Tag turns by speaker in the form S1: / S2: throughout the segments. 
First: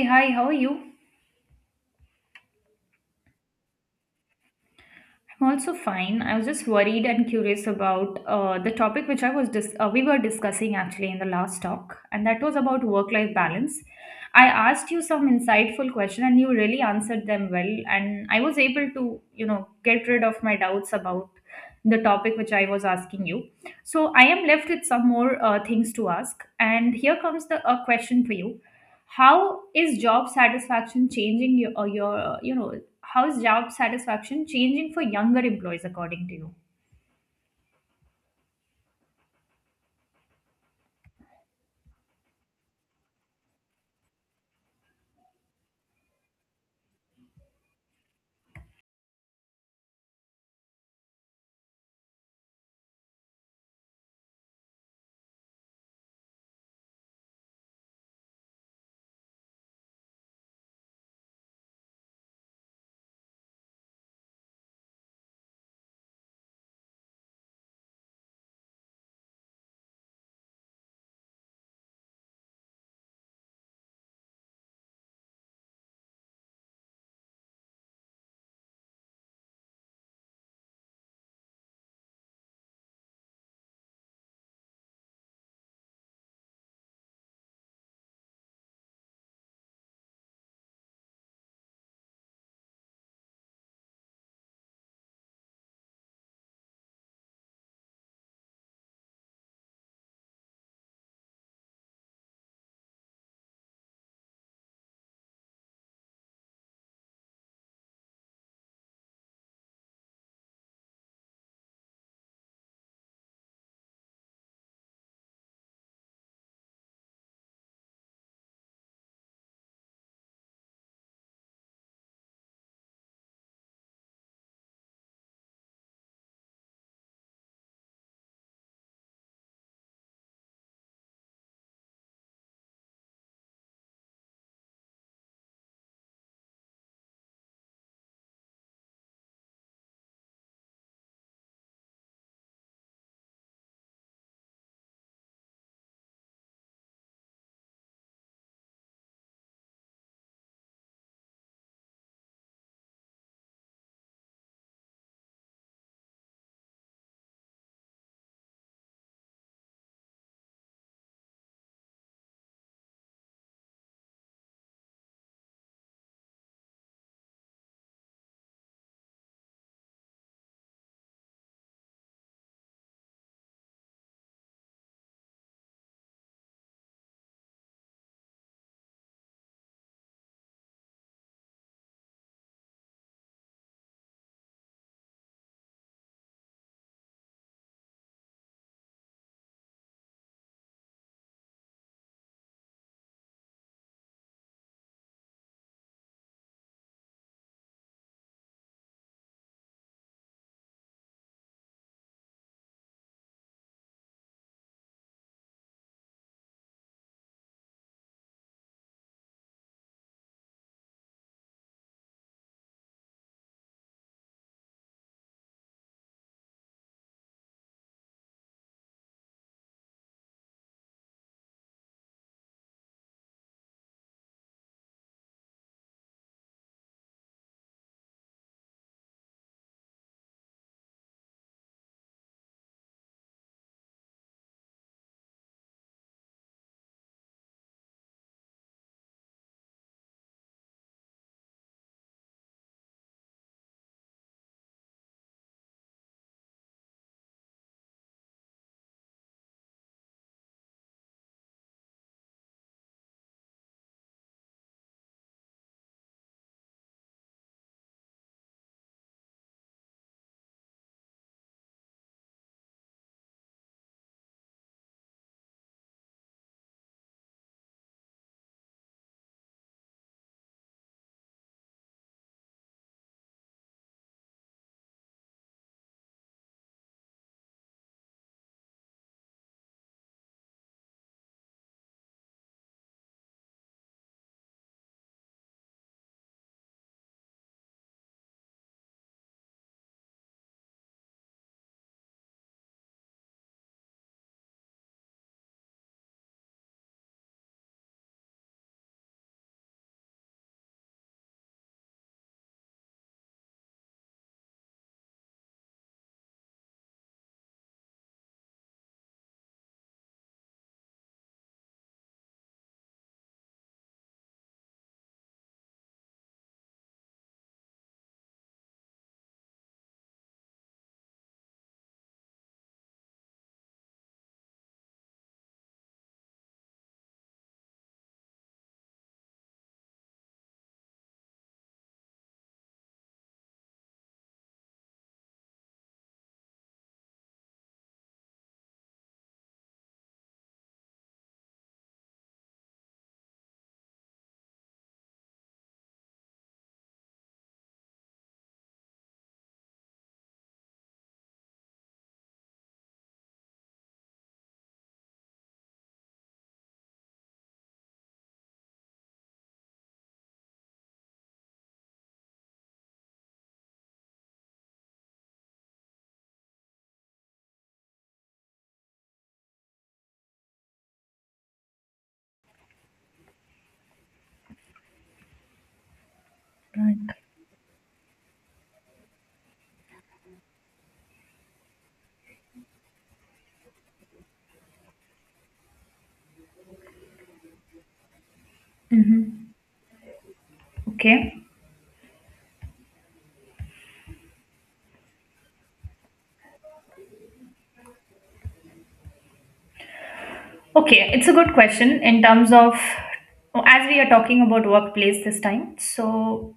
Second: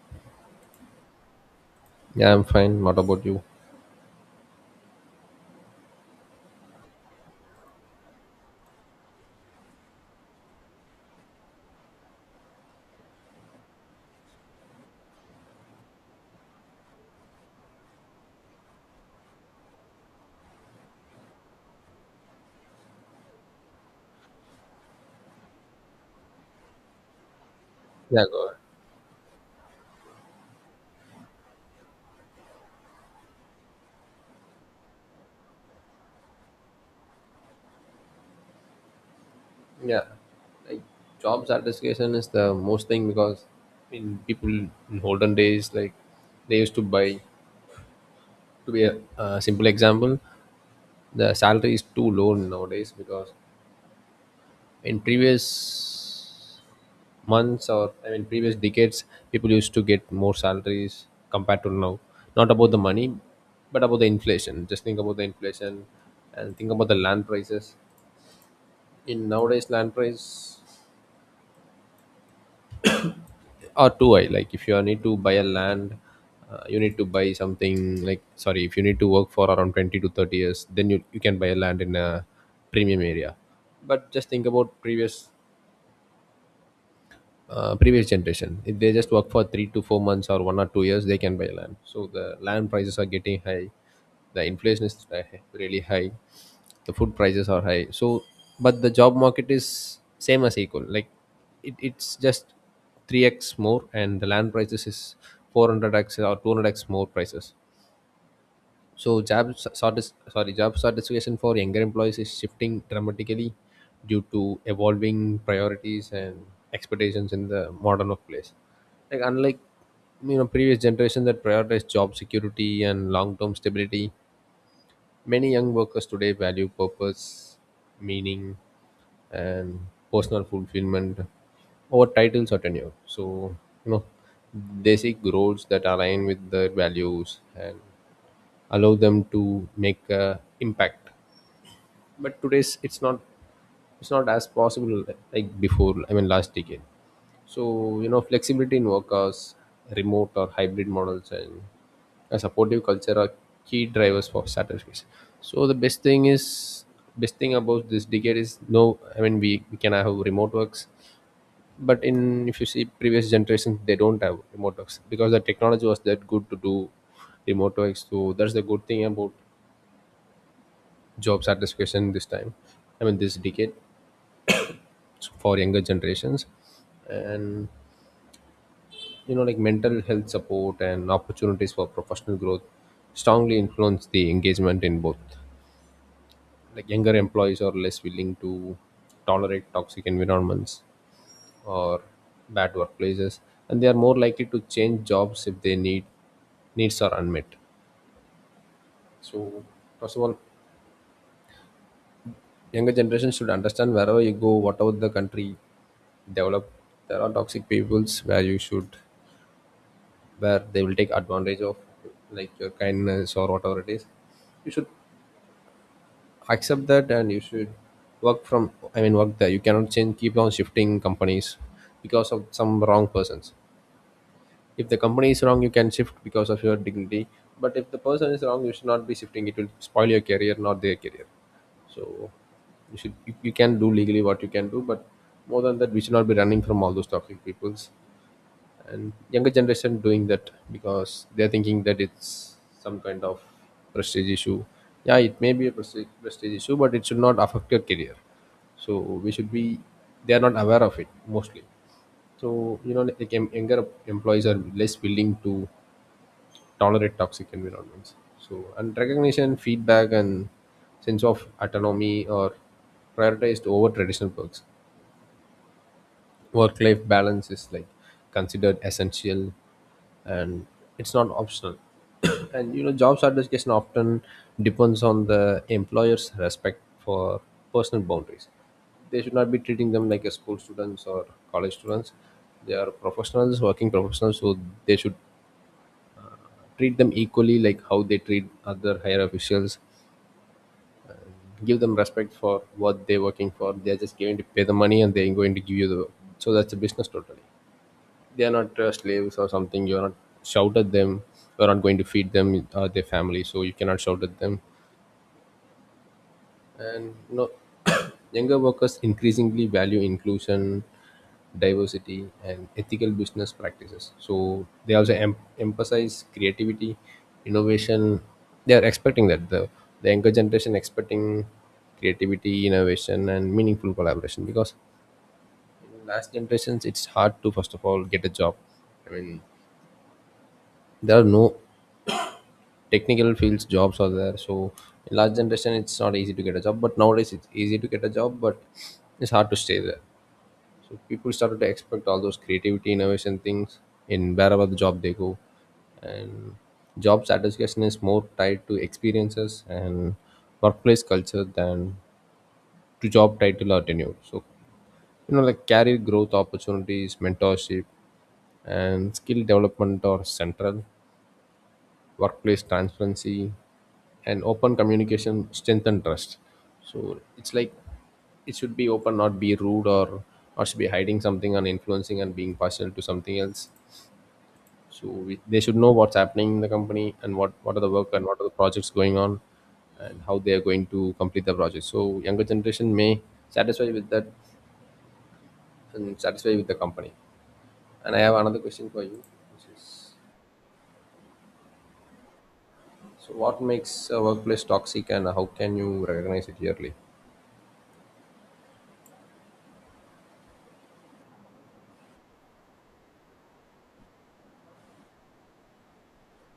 S1: Hey, hi, how are you? I'm
S2: Yeah, I'm fine. What about you?
S1: also fine. I was just worried and curious about the topic which we were discussing actually in the last talk, and that was about work-life balance. I asked you some insightful question, and you really answered them well, and I was able to, you know, get rid of my doubts about the topic which I was asking you. So I am left with some more things to ask, and here comes the a
S2: Yeah,
S1: question for
S2: go ahead.
S1: you. How is job satisfaction changing your you know how's job satisfaction changing for younger employees according to you?
S2: Yeah, like Job satisfaction is the most thing because in people in olden days, like, they used to buy. To be a simple example, the salary is too low nowadays because in previous months, or I mean previous decades, people used to get more salaries compared to now. Not about the money, but about the inflation. Just think about the inflation and think about the land prices. In nowadays land price are too high. Like if you are need to buy a land, you need to buy something like, sorry, if you need to work for around 20 to 30 years, then you can buy a land in a premium area. But just think about previous previous generation. If they just work for 3 to 4 months or 1 or 2 years, they can buy land. So the land prices are getting high. The inflation is really high. The food prices are high. So, but the job market is same as equal. Like it's just 3x more, and the land prices is 400x or 200x more prices. So job satisfaction for younger employees is shifting dramatically due to evolving priorities and expectations in the modern workplace. Like, unlike, you know, previous generation that prioritized job security and long-term stability, many young workers today value purpose, meaning, and personal fulfillment over titles or tenure. So, you know, they seek roles that align with their values and allow them to make a impact, but today's it's not as possible like before, I mean last decade. So, you know, flexibility in work hours, remote or hybrid models, and a supportive culture are key drivers for satisfaction. So the best thing is, best thing about this decade is, no I mean, we can have remote works. But in, if you see previous generations, they don't have remote works because the technology was that good to do remote works. So that's the good thing about job satisfaction this time, I mean this decade, for younger generations. And, you know, like, mental health support and opportunities for professional growth strongly influence the engagement in both. Like, younger employees are less willing to tolerate toxic environments or bad workplaces, and they are more likely to change jobs if their needs are unmet. So first of all, younger generation should understand, wherever you go, whatever the country develop, there are toxic peoples where you should, where they will take advantage of, like your kindness or whatever it is. You should accept that, and you should work from, I mean work there. You cannot change, keep on shifting companies because of some wrong persons. If the company is wrong, you can shift because of your dignity, but if the person is wrong, you should not be shifting. It will spoil your career, not their career. So you should, you can do legally what you can do, but more than that, we should not be running from all those toxic peoples. And younger generation doing that because they're thinking that it's some kind of prestige issue. Yeah, it may be a prestige issue, but it should not affect your career. So we should be, they are not aware of it mostly. So, you know, like, younger employees are less willing to tolerate toxic environments. So, and recognition, feedback, and sense of autonomy are prioritized over traditional perks. Work-life balance is, like, considered essential, and it's not optional. And, you know, job satisfaction often depends on the employer's respect for personal boundaries. They should not be treating them like a school students or college students. They are professionals, working professionals. So they should treat them equally, like how they treat other higher officials. Give them respect for what they're working for. They're just going to pay the money, and they're going to give you the work. So that's a business totally. They are not slaves or something. You're not shout at them. You're not going to feed them or their family, so you cannot shout at them. And, you know, younger workers increasingly value inclusion, diversity, and ethical business practices. So they also emphasize creativity, innovation. They are expecting that the younger generation expecting creativity, innovation, and meaningful collaboration because in last generations, it's hard to first of all get a job. I mean, there are no technical fields jobs are there. So in last generation, it's not easy to get a job, but nowadays it's easy to get a job, but it's hard to stay there. So people started to expect all those creativity, innovation things in wherever the job they go. And job satisfaction is more tied to experiences and workplace culture than to job title or tenure. So, you know, like, career growth opportunities, mentorship, and skill development are central. Workplace transparency and open communication strengthen trust. So it's like, it should be open, not be rude, or not should be hiding something and influencing and being partial to something else. So they should know what's happening in the company
S1: Right.
S2: and what are the work and what are the projects going on, and how they are going to complete the project, so younger generation may satisfy with that and satisfy with the company. And I have another question for you.
S1: Mm-hmm. Okay.
S2: So what makes a workplace toxic, and how can you recognize it early?
S1: Okay, it's a good question in terms of as we are talking about workplace this time. So,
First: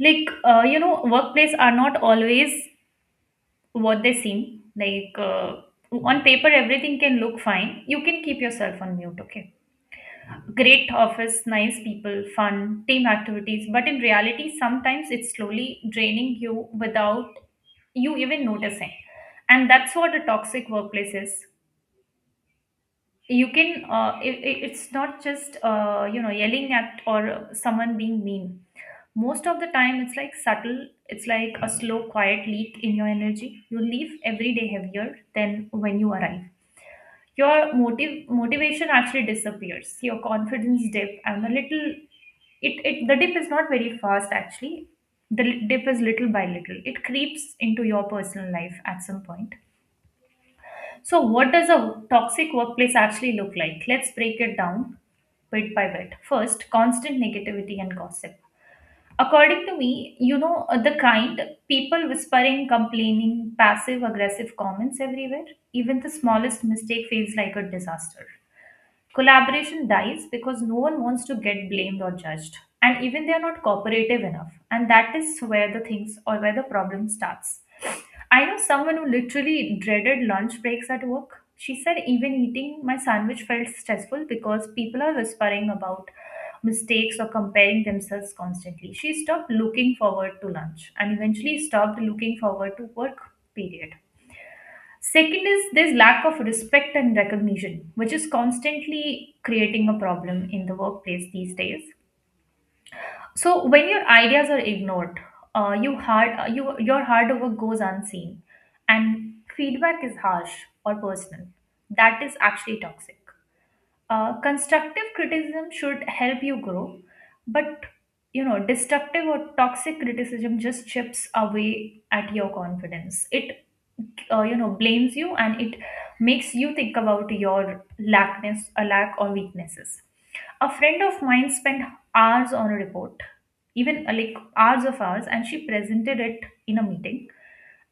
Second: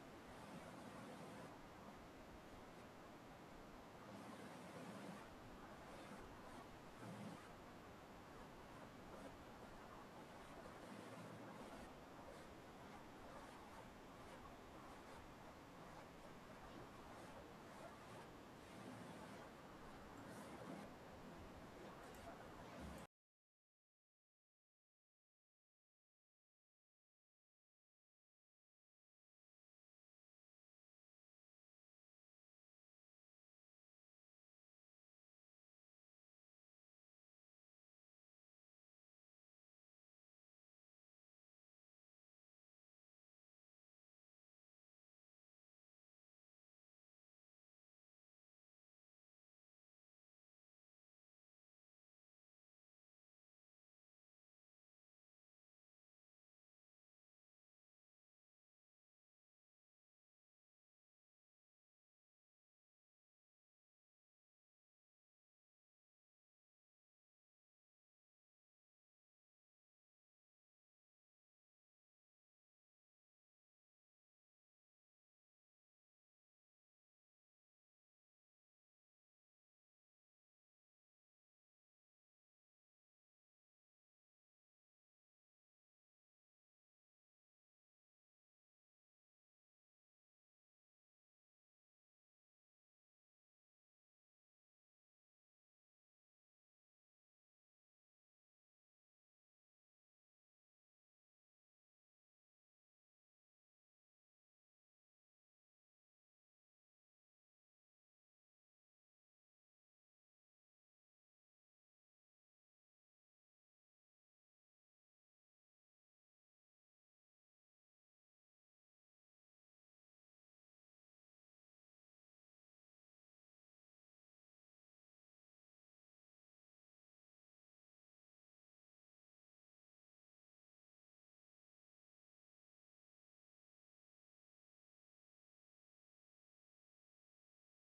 S1: like, you know, workplace are not always what they seem. Like, on paper, everything can look fine. You can keep yourself on mute. Okay. Great office, nice people, fun, team activities. But in reality, sometimes it's slowly draining you without you even noticing, and that's what a toxic workplace is. You can it's not just you know, yelling at or someone being mean. Most of the time it's like subtle, it's like a slow, quiet leak in your energy. You leave every day heavier than when you arrive. Your motive motivation actually disappears, your confidence dip, and the little it, it the dip is not very fast actually. The dip is little by little. It creeps into your personal life at some point. So, what does a toxic workplace actually look like? Let's break it down bit by bit. First, constant negativity and gossip. According to me, you know, the kind people whispering, complaining, passive aggressive comments everywhere, even the smallest mistake feels like a disaster. Collaboration dies because no one wants to get blamed or judged. And even they are not cooperative enough. And that is where the things or where the problem starts. I know someone who literally dreaded lunch breaks at work. She said, even eating my sandwich felt stressful because people are whispering about mistakes or comparing themselves constantly. She stopped looking forward to lunch and eventually stopped looking forward to work, period. Second is there's lack of respect and recognition, which is constantly creating a problem in the workplace these days. So when your ideas are ignored, you your hard work goes unseen, and feedback is harsh or personal. That is actually toxic. Constructive criticism should help you grow, but you know, destructive or toxic criticism just chips away at your confidence. It you know, blames you and it makes you think about your lackness, a lack or weaknesses. A friend of mine spent hours on a report, even like hours of hours, and she presented it in a meeting,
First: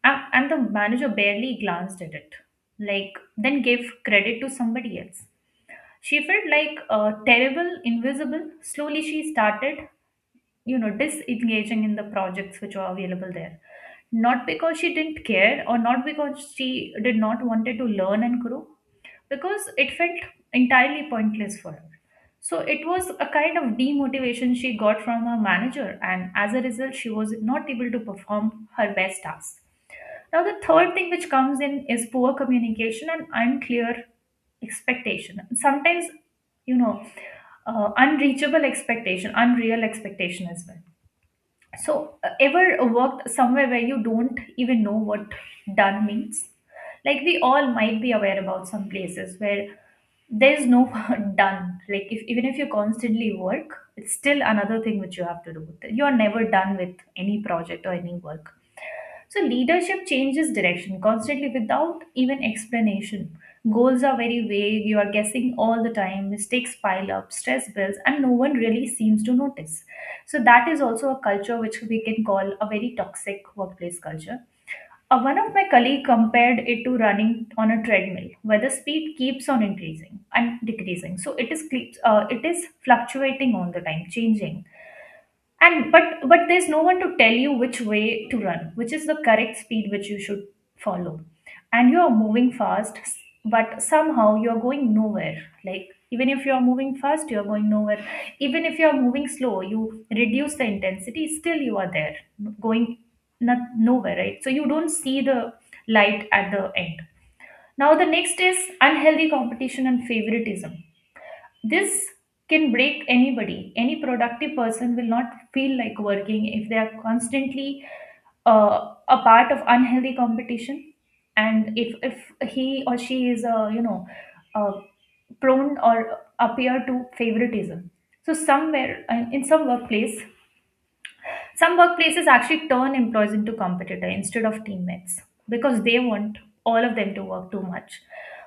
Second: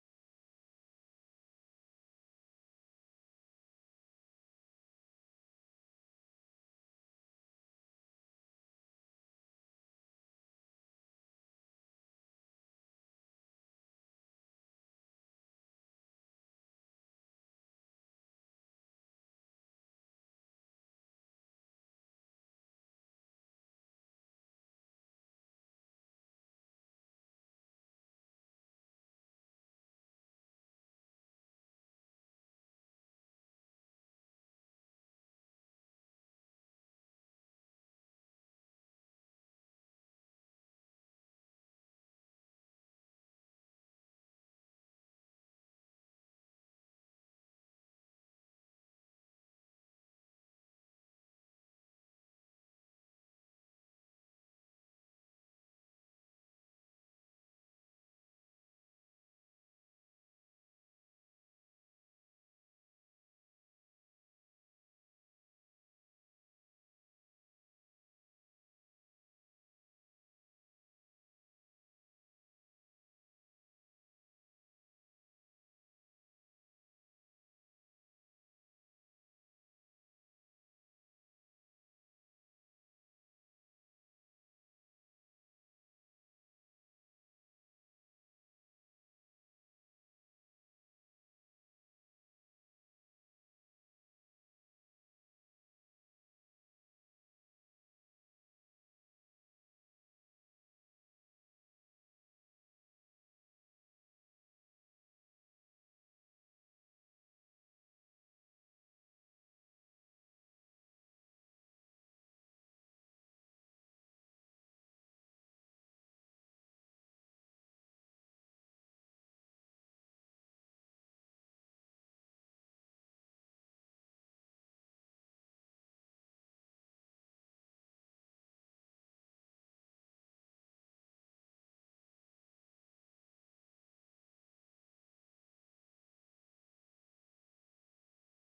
S1: and the manager barely glanced at it, like then gave credit to somebody else. She felt like terrible, invisible. Slowly, she started, you know, disengaging in the projects which were available there. Not because she didn't care or not because she did not wanted to learn and grow, because it felt entirely pointless for her. So it was a kind of demotivation she got from her manager, and as a result, she was not able to perform her best tasks. Now, the third thing which comes in is poor communication and unclear expectation. Sometimes, you know, unreachable expectation, unreal expectation as well. So, ever worked somewhere where you don't even know what done means? Like, we all might be aware about some places where there's no done. Like, if, even if you constantly work, it's still another thing which you have to do. You're never done with any project or any work. So leadership changes direction constantly without even explanation. Goals are very vague, you are guessing all the time, mistakes pile up, stress builds, and no one really seems to notice. So that is also a culture which we can call a very toxic workplace culture. One of my colleague compared it to running on a treadmill, where the speed keeps on increasing and decreasing. So it is keeps it is fluctuating all the time, changing, and but there's no one to tell you which way to run, which is the correct speed which you should follow. And you are moving fast, but somehow you're going nowhere. Like even if you're moving fast, you're going nowhere. Even if you're moving slow, you reduce the intensity, still you are there going not nowhere, right? So you don't see the light at the end. Now the next is unhealthy competition and favoritism. This can break anybody. Any productive person will not feel like working if they are constantly a part of unhealthy competition, and if he or she is a you know, uh, prone or appear to favoritism. So somewhere, in some workplace, some workplaces actually turn employees into competitor instead of teammates because they want all of them to work too much.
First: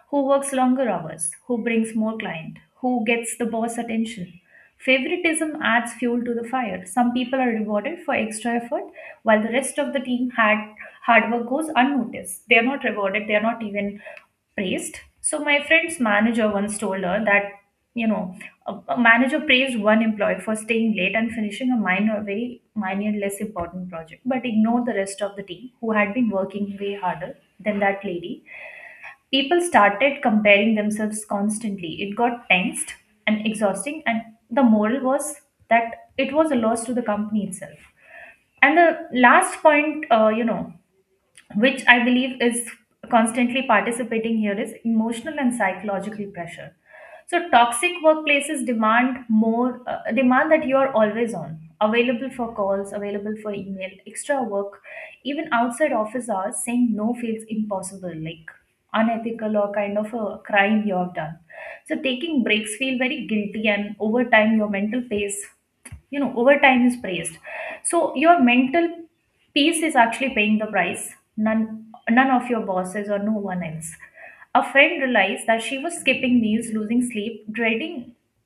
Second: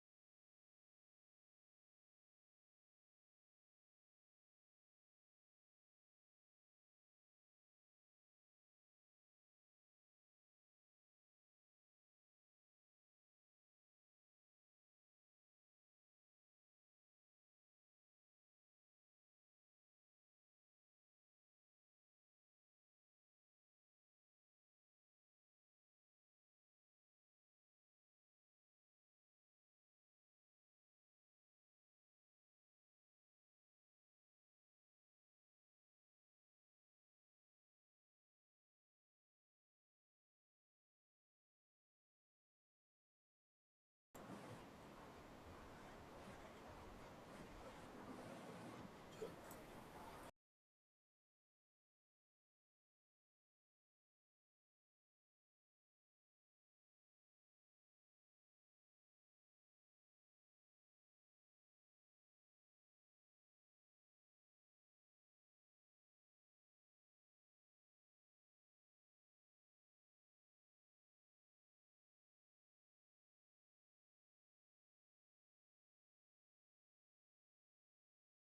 S1: Who works longer hours? Who brings more client? Who gets the boss attention? Favoritism adds fuel to the fire. Some people are rewarded for extra effort while the rest of the team had hard work goes unnoticed. They are not rewarded, they are not even praised. So my friend's manager once told her that, you know, a manager praised one employee for staying late and finishing a minor, very minor, less important project, but ignored the rest of the team who had been working way harder than that lady. People started comparing themselves constantly. It got tensed and exhausting, and the moral was that it was a loss to the company itself. And the last point, you know, which I believe is constantly participating here, is emotional and psychological pressure. So toxic workplaces demand more, demand that you are always on, available for calls, available for email, extra work, even outside office hours. Saying no feels impossible, like unethical or kind of a crime you have done. So taking breaks feel very guilty, and over time your mental pace, you know, over time is praised. So your mental peace is actually paying the price. None, none of your bosses or no one else. A friend realized that she was skipping meals, losing sleep, dreading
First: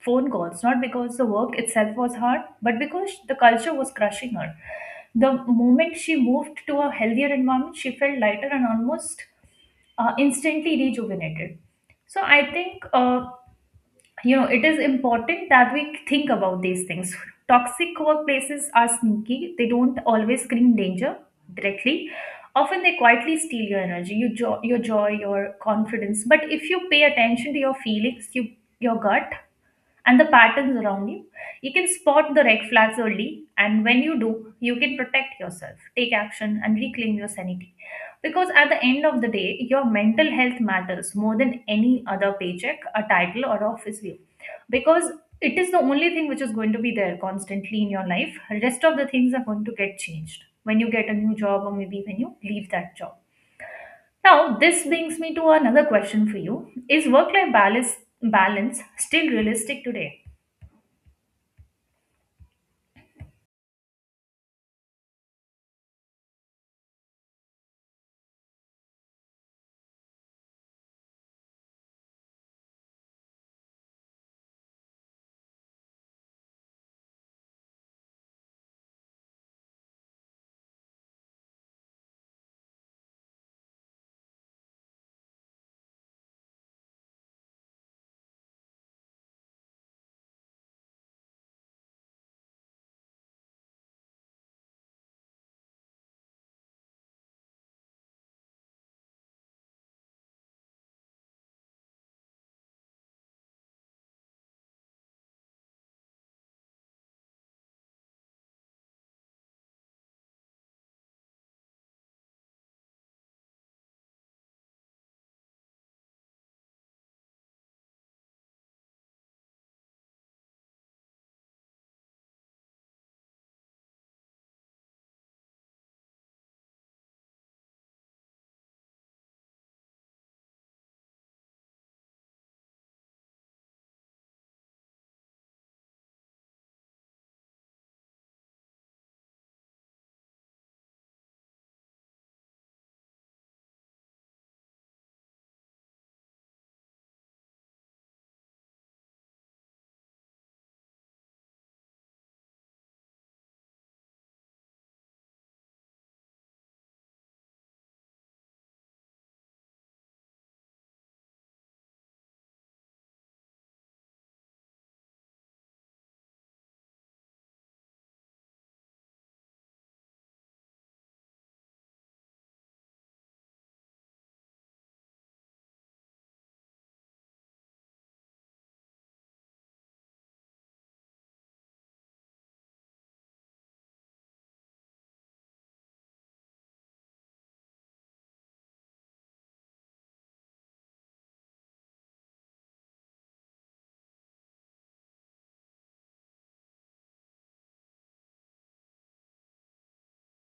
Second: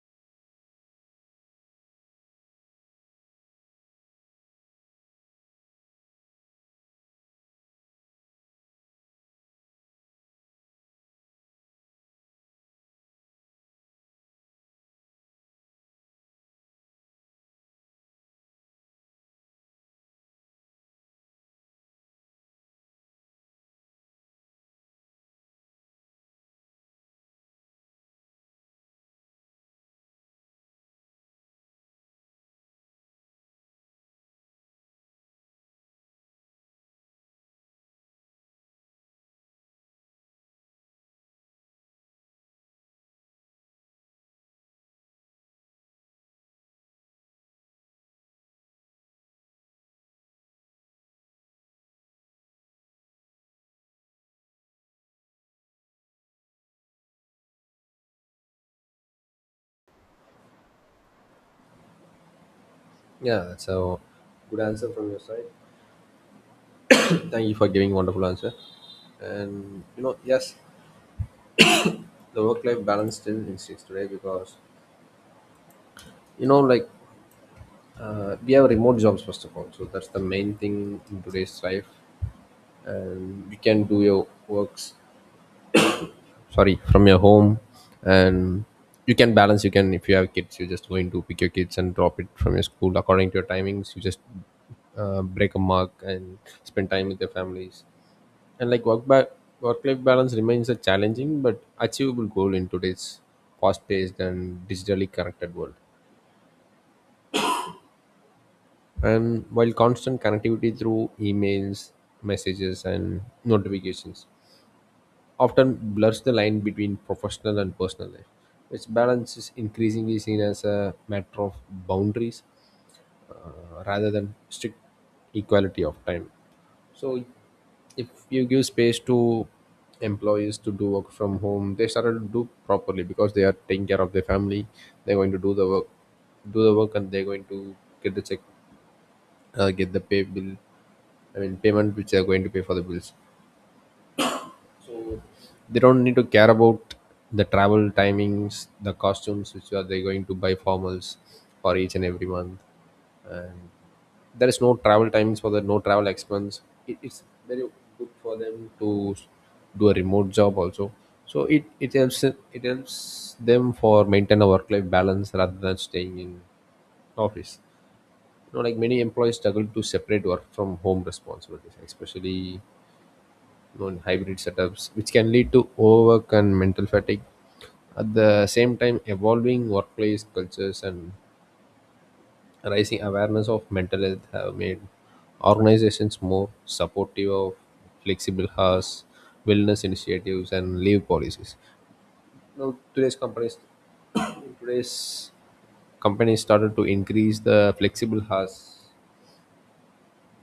S1: phone calls, not because the work itself was hard, but because the culture was crushing her. The moment she moved to a healthier environment, she felt lighter and almost instantly rejuvenated. So I think, you know, it is important that we think about these things. Toxic workplaces are sneaky. They don't always scream danger directly. Often they quietly steal your energy, your joy, your confidence. But if you pay attention to your feelings, you, your gut and the patterns around you, you can spot the red flags early, and when you do, you can protect yourself, take action, and reclaim your sanity. Because at the end of the day, your mental health matters more than any other paycheck, a title, or office view. Because it is the only thing which is going to be there constantly in your life. Rest of the things are going to get changed when you get a new job or maybe when you leave that job. Now, this brings me to another question for you. Is work life balance still realistic today?
S2: Yeah, so good answer from your side. Thank you for giving wonderful answer. And, you know, yes, the work-life balance still exists today because, you know, like, we have remote jobs first of all, so that's the main thing in today's life, and you can do your works, sorry, from your home, and you can balance. You can, if you have kids, you're just going to pick your kids and drop it from your school according to your timings. You just break a mark and spend time with your families. And like, work life balance remains a challenging but achievable goal in today's fast paced and digitally connected world. And while constant connectivity through emails, messages, and notifications often blurs the line between professional and personal life, its balance is increasingly seen as a matter of boundaries, rather than strict equality of time. So if you give space to employees to do work from home, they started to do properly because they are taking care of their family. They're going to do the work, and they're going to get the check, get the pay bill. I mean payment which they are going to pay for the bills. So they don't need to care about the travel timings, the costumes which are they going to buy formals for each and every month, and there is no travel times, for the no travel expense. It's very good for them to do a remote job also. So it helps, it helps them for maintain a work life balance rather than staying in office. You know, like, many employees struggle to separate work from home responsibilities, especially, you know, in hybrid setups, which can lead to overwork and mental fatigue. At the same time, evolving workplace cultures and rising awareness of mental health have made organizations more supportive of flexible hours, wellness initiatives, and leave policies. Now, today's companies, today's companies started to increase the flexible hours,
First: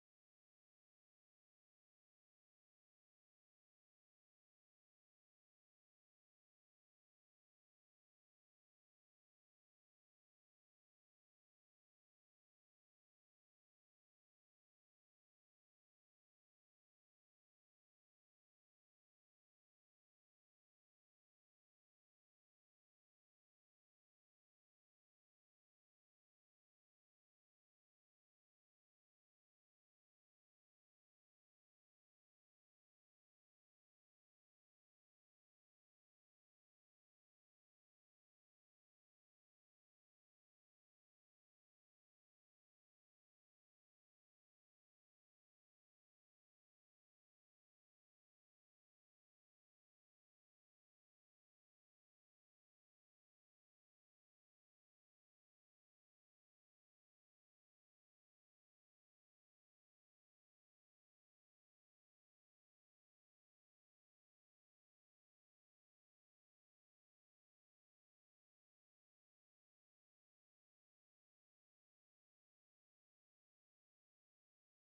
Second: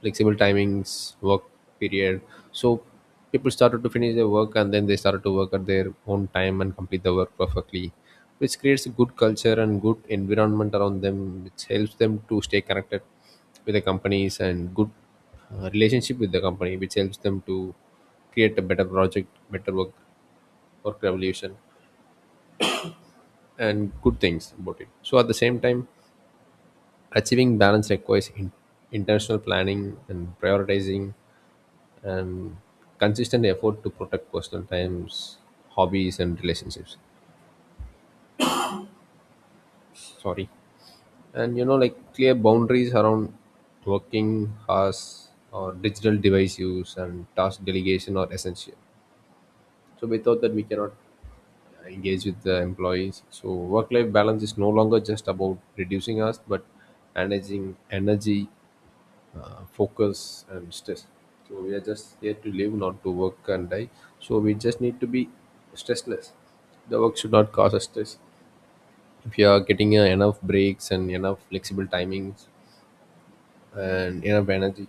S2: flexible timings, work period. So people started to finish their work and then they started to work at their own time and complete the work perfectly, which creates a good culture and good environment around them, which helps them to stay connected with the companies and good relationship with the company, which helps them to create a better project, better work, work revolution, and good things about it. So at the same time, achieving balance requires intentional planning and prioritizing and consistent effort to protect personal times, hobbies, and relationships. Sorry. And, you know, like, clear boundaries around working hours or digital device use and task delegation are essential. So without that, we cannot engage with the employees. So work life balance is no longer just about reducing us, but managing energy, focus, and stress. So we are just here to live, not to work and die. So we just need to be stressless. The work should not cause us stress. If you are getting enough breaks and enough flexible timings and enough energy,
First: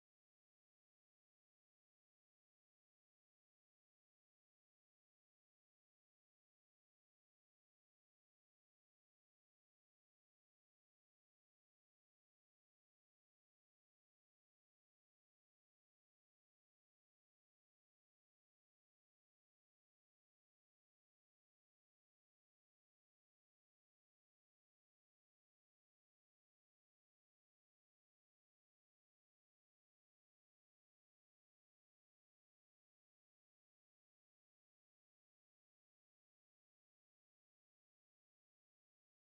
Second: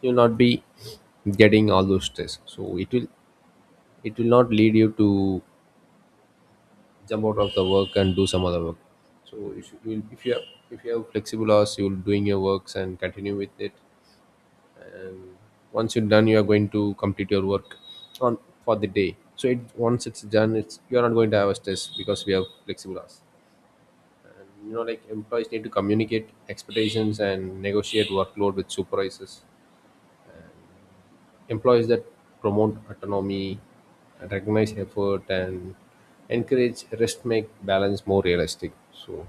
S2: you'll not be getting all those stress. So it will, it will not lead you to jump out of the work and do some other work. So if you have, if you have flexible hours, you'll doing your works and continue with it. And once you're done, you are going to complete your work on, for the day. So it, once it's done, it's, you're not going to have a stress because we have flexible hours. And, you know, like, employees need to communicate expectations and negotiate workload with supervisors. Employees that promote autonomy, recognize effort, and encourage rest make balance more realistic. So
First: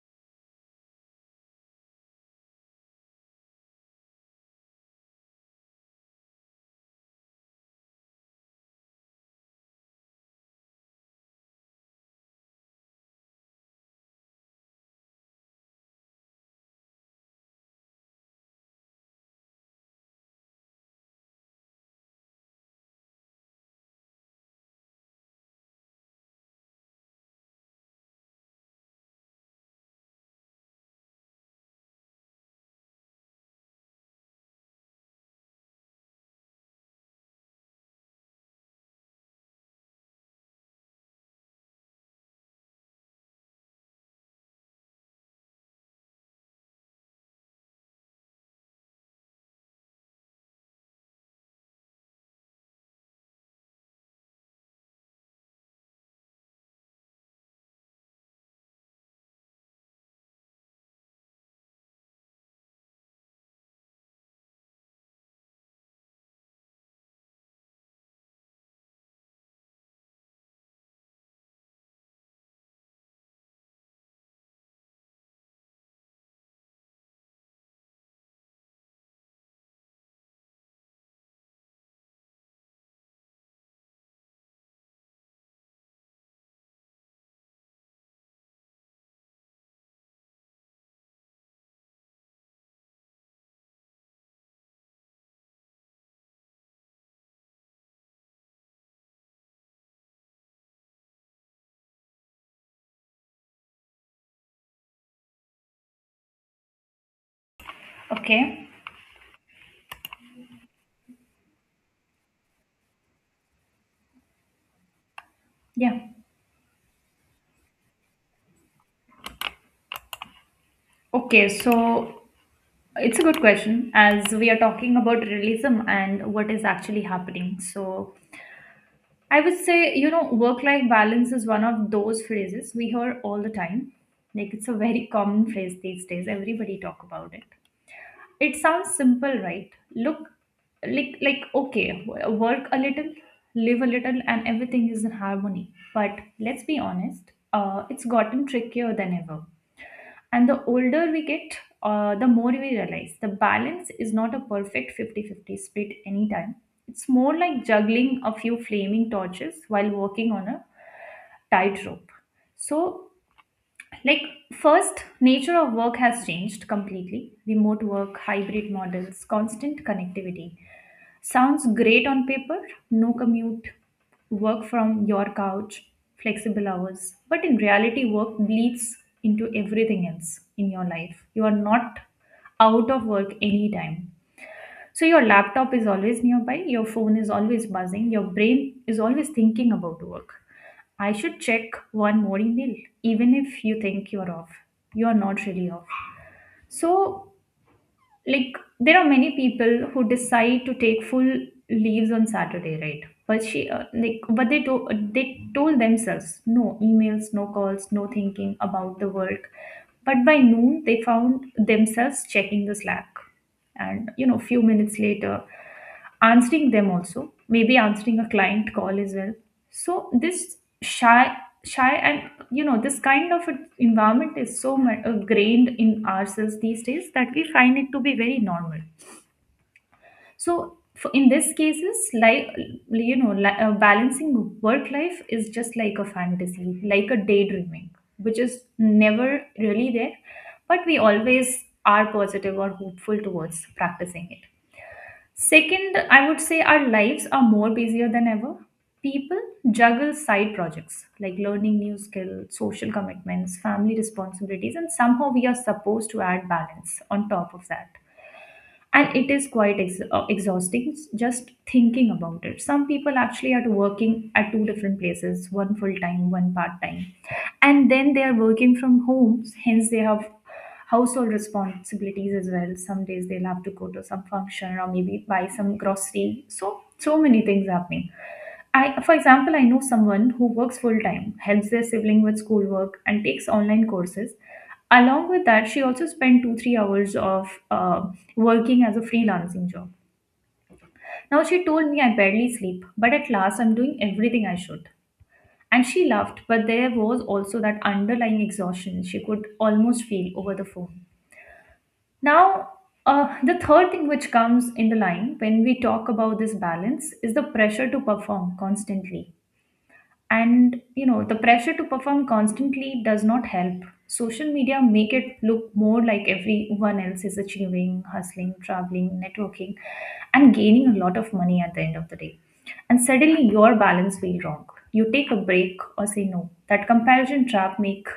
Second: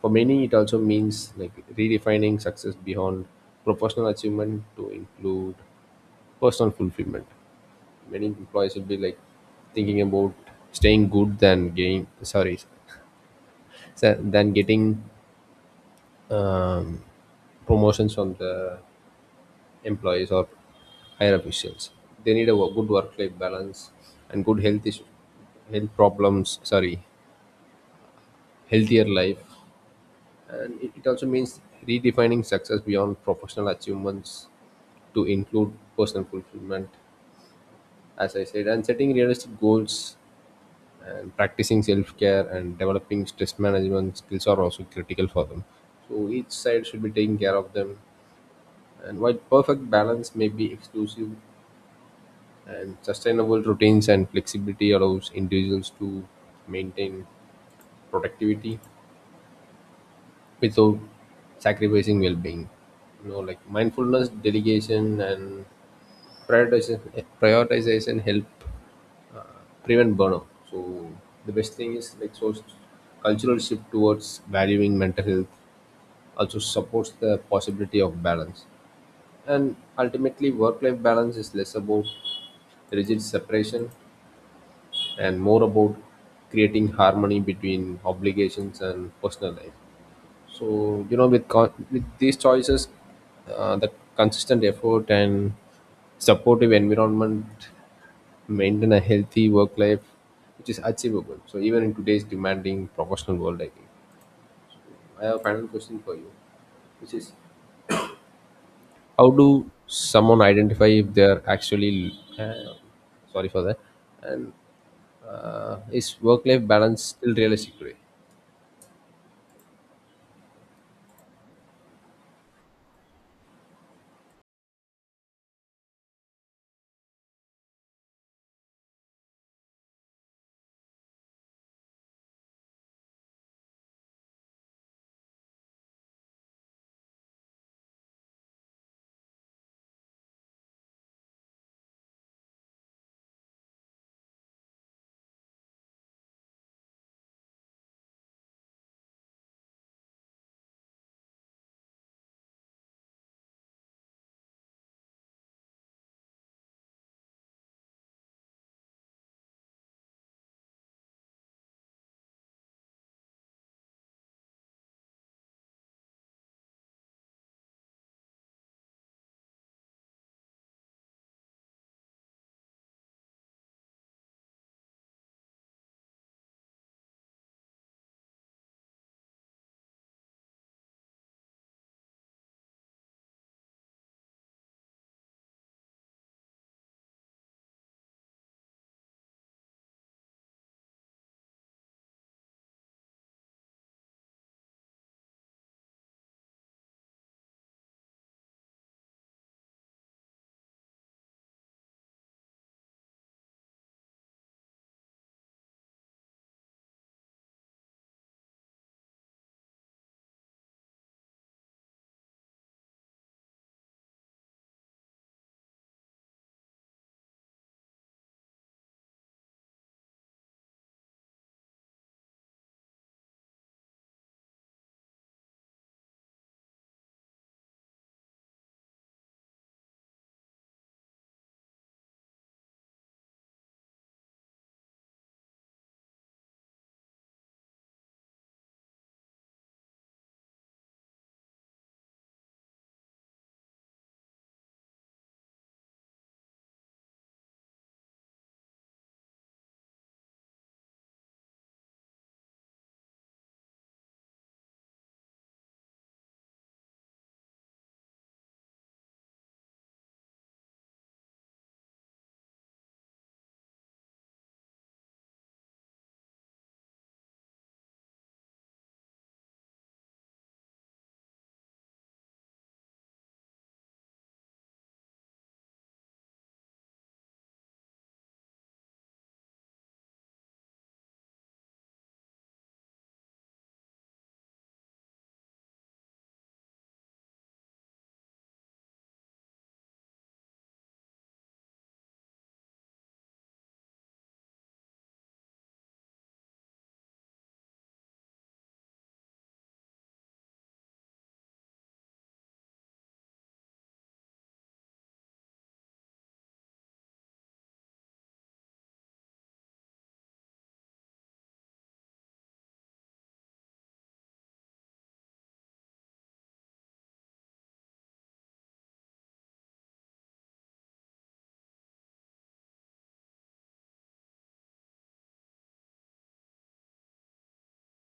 S2: for many, it also means like redefining success beyond professional achievement to include personal fulfillment. Many employees will be like thinking about staying good than getting, sorry, than getting um, promotions from the employees or higher officials. They need a good work life balance and good health issue, health problems, sorry, healthier life. And it also means redefining success beyond professional achievements to include personal fulfillment, as I said, and setting realistic goals and practicing self-care and developing stress management skills are also critical for them. So each side should be taking care of them. And while perfect balance may be exclusive and sustainable routines and flexibility allows individuals to maintain productivity without sacrificing well-being, you know, like, mindfulness, dedication, and prioritization help prevent burnout. So the best thing is like, so, cultural shift towards valuing mental health also supports the possibility of balance. And ultimately, work life balance is less about rigid separation and more about creating harmony between obligations and personal life. So, you know, with, with these choices, the consistent effort and supportive environment maintain a healthy work life, which is achievable so even in today's demanding professional world. I think I have a final question for you, which is,
S1: Okay.
S2: how do someone identify if they are actually uh, sorry for that? And
S1: Yeah.
S2: is work-life balance still realistic today?
S1: Okay, so it's a good question as we are talking about realism and what is actually happening. So I would say, you know, work life balance is one of those phrases we hear all the time. Like it's a very common phrase these days. Everybody talk about it. It sounds simple, right? Look, like okay, work a little, live a little, and everything is in harmony. But let's be honest, it's gotten trickier than ever. And the older we get, the more we realize the balance is not a perfect 50-fifty 50 split anytime. It's more like juggling a few flaming torches while walking on a tightrope. So like, first, nature of work has changed completely. Remote work, hybrid models, constant connectivity. Sounds great on paper, no commute, work from your couch, flexible hours. But in reality, work bleeds into everything else in your life. You are not out of work anytime. So your laptop is always nearby, your phone is always buzzing, your brain is always thinking about work. I should check one more email, even if you think you're off. You're not really off. So like there are many people who decide to take full leaves on Saturday, right? but she like but they to, They told themselves no emails, no calls, no thinking about the work, but by noon they found themselves checking the Slack and, you know, few minutes later answering them also, maybe answering a client call as well. So this shy shy and you know, this kind of a environment is so grained in ourselves these days that we find it to be very normal. So in this cases, like, you know, balancing work life is just like a fantasy, like a daydreaming, which is never really there, but we always are positive or hopeful towards practicing it. Second, I would say our lives are more busier than ever. People juggle side projects like learning new skills, social commitments, family responsibilities, and somehow we are supposed to add balance on top of that. And it is quite exhausting just thinking about it. Some people actually are working at two different places, one full time, one part time, and then they are working from home, hence they have household responsibilities as well. Some days they'll have to go to some function or maybe buy some grocery, so so many things happening. I, for example, I know someone who works full time, helps their sibling with schoolwork, and takes online courses. Along with that, she also spent 2 3 hours of working as a freelancing job. Now she told me I barely sleep, but at last I'm doing everything I should. And she laughed, but there was also that underlying exhaustion she could almost feel over the phone. Now, the third thing which comes in the line when we talk about this balance is the pressure to perform constantly. And you know, the pressure to perform constantly does not help. Social media make it look more like everyone else is achieving, hustling, traveling, networking, and gaining a lot of money at the end of the day. And suddenly your balance feel wrong. You take a break or say no, that comparison trap make,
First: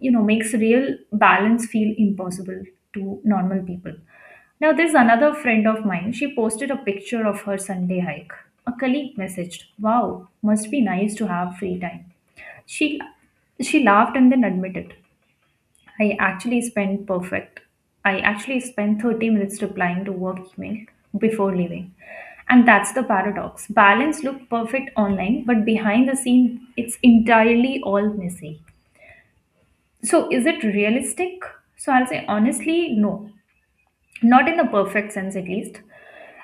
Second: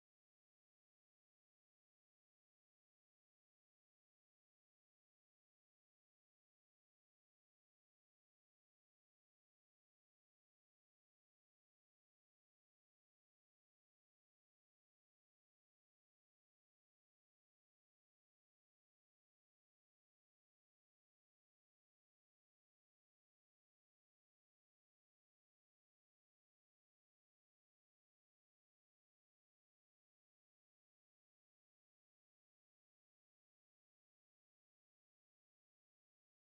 S1: you know, makes real balance feel impossible to normal people. Now there's another friend of mine, she posted a picture of her Sunday hike. A colleague messaged, wow, must be nice to have free time. she she laughed and then admitted, i actually spent perfect I actually spent 30 minutes replying to work email before leaving. And that's the paradox, balance looked perfect online, but behind the scene it's entirely all messy. So, is it realistic? So, I'll say honestly, no, not in the perfect sense at least.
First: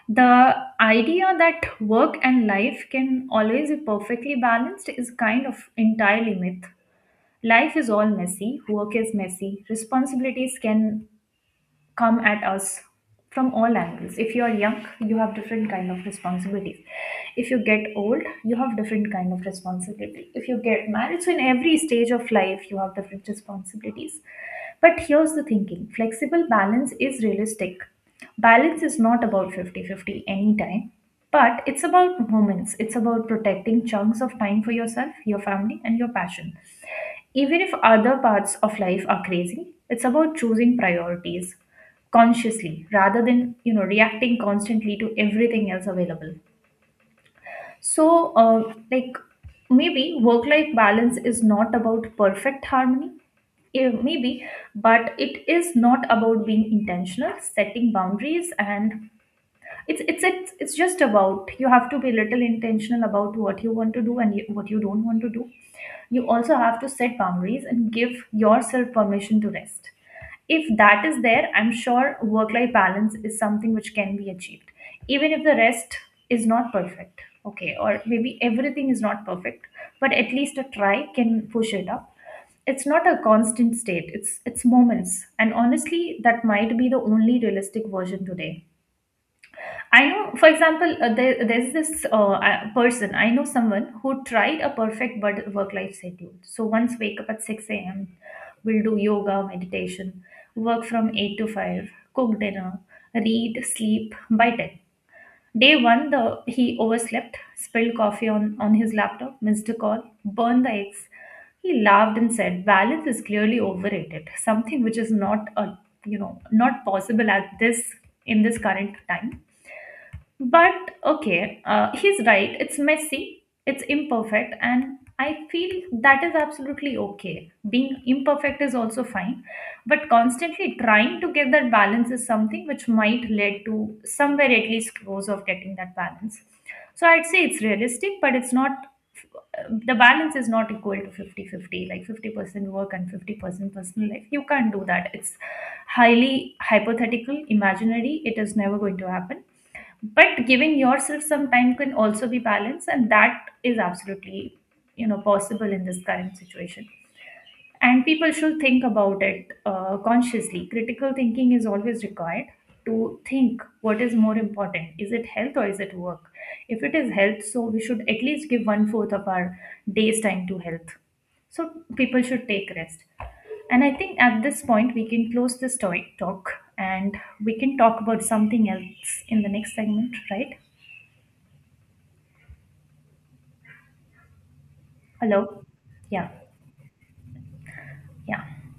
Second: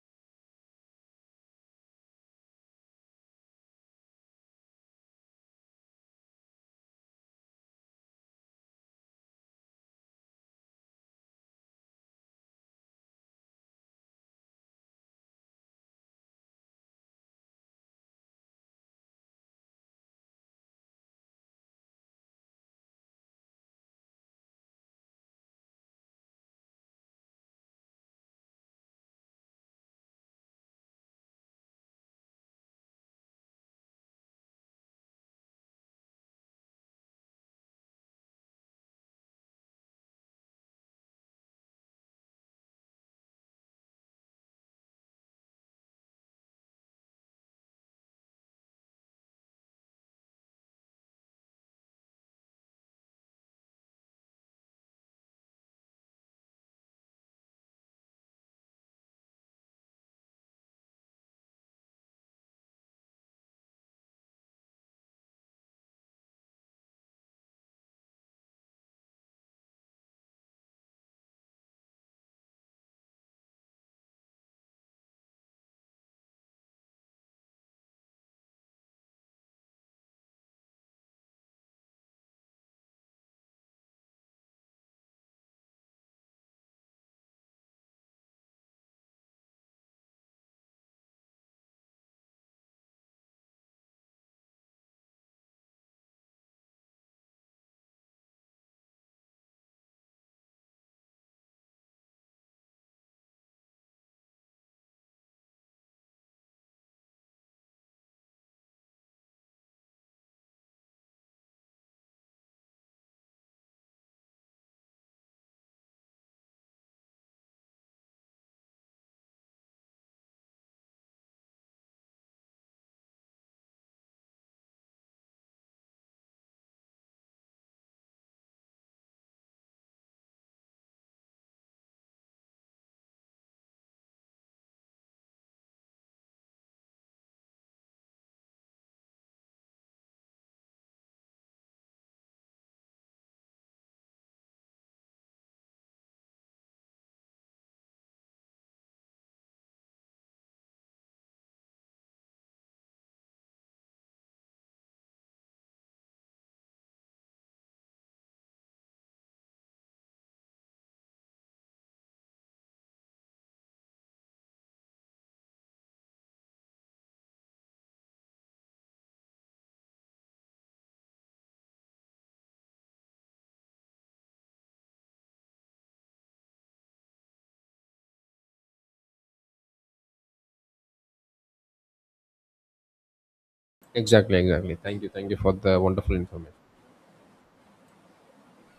S1: The idea that work and life can always be perfectly balanced is kind of entirely myth. Life is all messy, work is messy, responsibilities can come at us from all angles. If you are young you have different kind of responsibilities, if you get old you have different kind of responsibility, if you get married, so in every stage of life you have different responsibilities. But here's the thinking, flexible balance is realistic. Balance is not about 50 fifty 50 anytime, but it's about moments. It's about protecting chunks of time for yourself, your family, and your passion, even if other parts of life are crazy. It's about choosing priorities consciously rather than, you know, reacting constantly to everything else available. So like, maybe work life balance is not about perfect harmony. Maybe, but it is not about being intentional, setting boundaries, and it's just about, you have to be little intentional about what you want to do and what you don't want to do. You also have to set boundaries and give yourself permission to rest. If that is there, I'm sure work life balance is something which can be achieved, even if the rest is not perfect, okay, or maybe everything is not perfect. But at least a try can push it up. It's not a constant state, it's moments, and honestly that might be the only realistic version today. I know, for example, there's this person, I know someone who tried a perfect work life schedule. So once wake up at 6 a.m., will do yoga, meditation, work from 8 to 5, cook dinner, read, sleep by 10. Day one, the he overslept, spilled coffee on his laptop, missed a call, burned the eggs. He laughed and said, balance is clearly overrated, something which is not a, you know, not possible at this, in this current time. But okay, he's right. It's messy, it's imperfect, and I feel that is absolutely okay. Being imperfect is also fine, but constantly trying to get that balance is something which might lead to somewhere at least close of getting that balance. So I'd say it's realistic, but it's not, the balance is not equal to 50-50, like 50% work and 50% personal life. You can't do that, it's highly hypothetical, imaginary, it is never going to happen. But giving yourself some time can also be balanced, and that is absolutely, you know, possible in this current situation. And people should think about it, consciously. Critical thinking is always required to think what is more important, is it health or is it work. If it is health, so we should at least give one fourth of our day's time to health. So people should take rest, and I think at this point we can close this talk, and we can talk about something else in the next segment, right?
S2: Exactly, exactly. Thank you for
S1: Hello.
S2: the wonderful
S1: Yeah.
S2: information.
S1: Yeah.